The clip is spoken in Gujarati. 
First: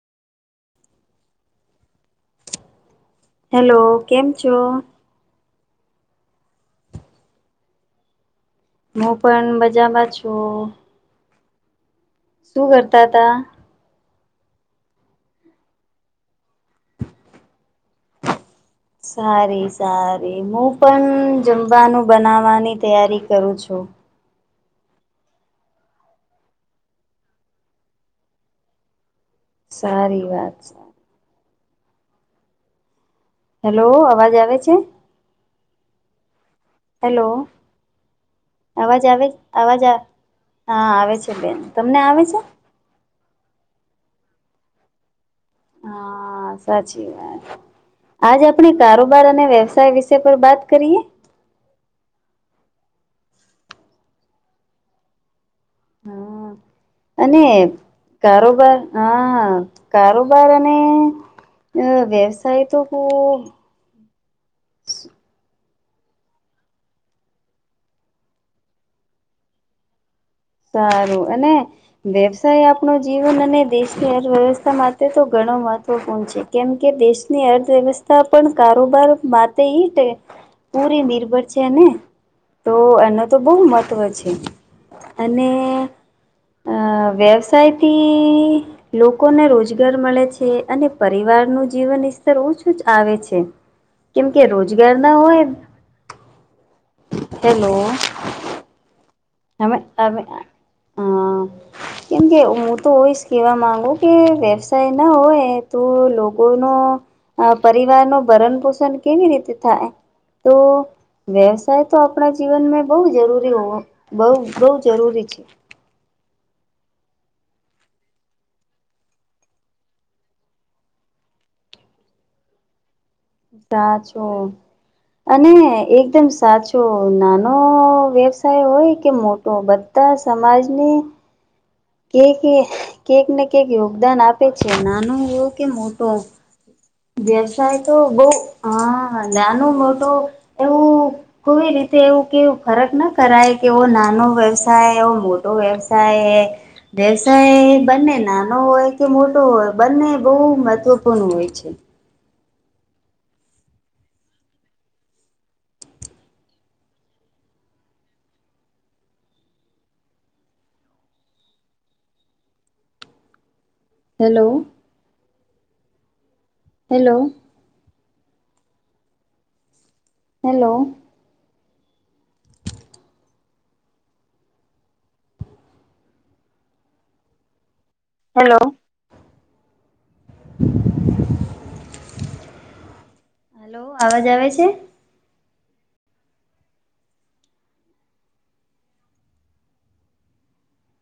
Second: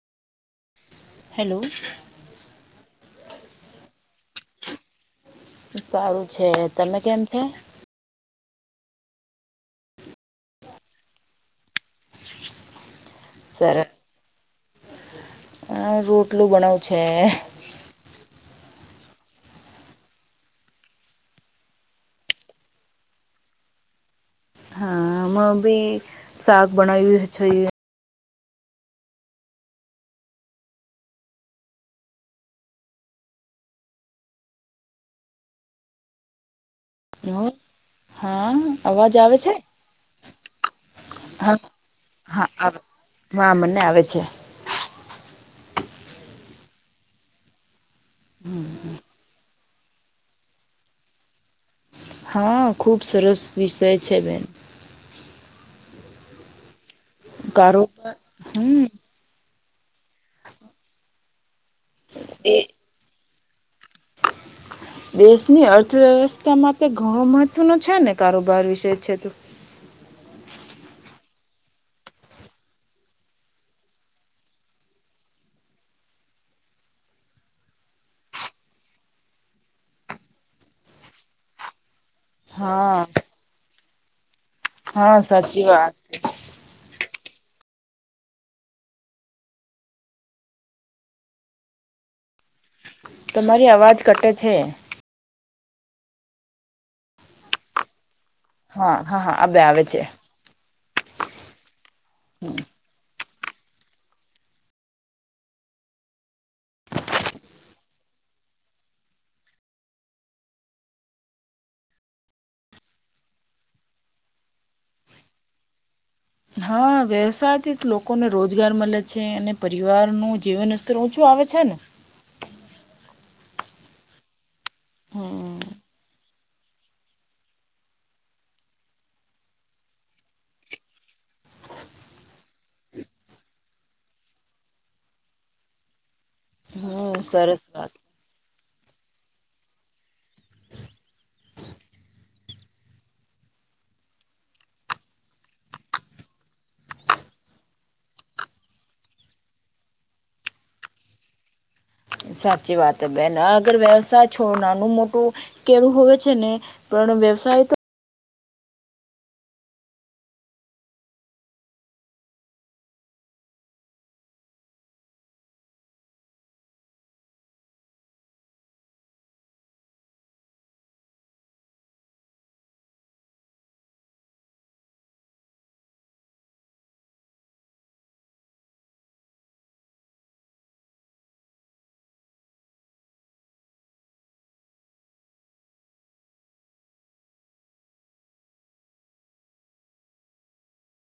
હલો હેલો કેમ છો. સારું છે તમે કેમ છે. હું પણ બજામાં છુ. શું કરતા તા? સર આ રોટલું બનાવું છે. સારી-સારી. હું પણ જમવાનું બનાવવાની તૈયારી કરું છું. હા મ બી શાક બનાયું હે છૈએ. સારી વાત સે. હેલો, અવાજ આવે છે? હેલો? અવાજ આવે છ, અવાજ આ હા, આવે છે હા બેન. તમને આવે છે? હા આવે હા, મને આવે છે. હા, સાચી વાત. આજ આપણે કારોબાર અને વ્યવસાય વિશે પર બાત કરીએ? હા, ખૂબ સરસ વિષય છે બેન. હા, અને કારોબાર કારોબાર હમ હા, કારોબાર અને અહ એ વ્યવસાય તો ખૂબ [inaudible] દેશની અર્થવ્યવસ્થા માટે ઘણો મહત્વનો છે ને, કારોબાર વિશે છે તો. સારું, અને વ્યવસાય આપણો જીવન અને દેશની અર્થવ્યવસ્થા માટે તો ઘણો મહત્વપૂર્ણ છે. કેમ કે દેશની અર્થવ્યવસ્થા પણ કારોબાર માટે ઈટે પૂરી નિર્ભર છે ને. તો હા. એનો તો બહુ મહત્ત્વ છે. હા અને સાચી વાત અહ વ્યવસાયથી લોકોને રોજગાર મલે છે, અને પરિવાર નું જીવન ઈસ્તર ઊંચ ચું આવે છે, તમારી અવાજ કેમ કટે કે છે. રોજગાર ના હોય હેલો. હા, હા, હા, આવ [unintelligible] આવે હા. કેમકે હું તો હોયસ કહેવા માંગુ કે વ્યવસાય ના હોય તો લોક કો નો પરિવાર નો ભરણ પોષણ કેવી રીતે થાય? તો વ્યવસાય તો આપણા જીવન મે બહુ જરૂરી હો બહુ-બહુ જરૂરી છે. હા, વ્યવસાય થી જ લોકોને રોજગાર મલે છે, અને પરિવાર નું જીવન ઈસ્તર ઊંચું આવે છે ને. સાચું, અને હમ એકદમ સાચ ચો, નાનો વ્યવસાય હોય કે મોટો બધા સમાજને કે-કે કેક ને કેક યોગદાન આપે છે, નાનો હો કે મોટો. હમ સરસ વ્યવસાય વાત તો બહું, હા નાનો મોટો એવું કોઈ રીતે એવું કેવું ફરક ના કરાય કે એવો નાનો વ્યવસાય, એવો મોટો વ્યવસાય હે. વ્યવસાય બંને નાનો હોય કે મોટો હોય, બંને બહુ મહત્વપૂર્ણ હોય છે. સાચી વાત હે બેન. અગર વ્યવસાય છો નાનું મોટું કેરું હોવે છે ને, પણ વ્યવસાય તો hello. Hello. Hello. Hello. Hello, અવાજ આવે છે?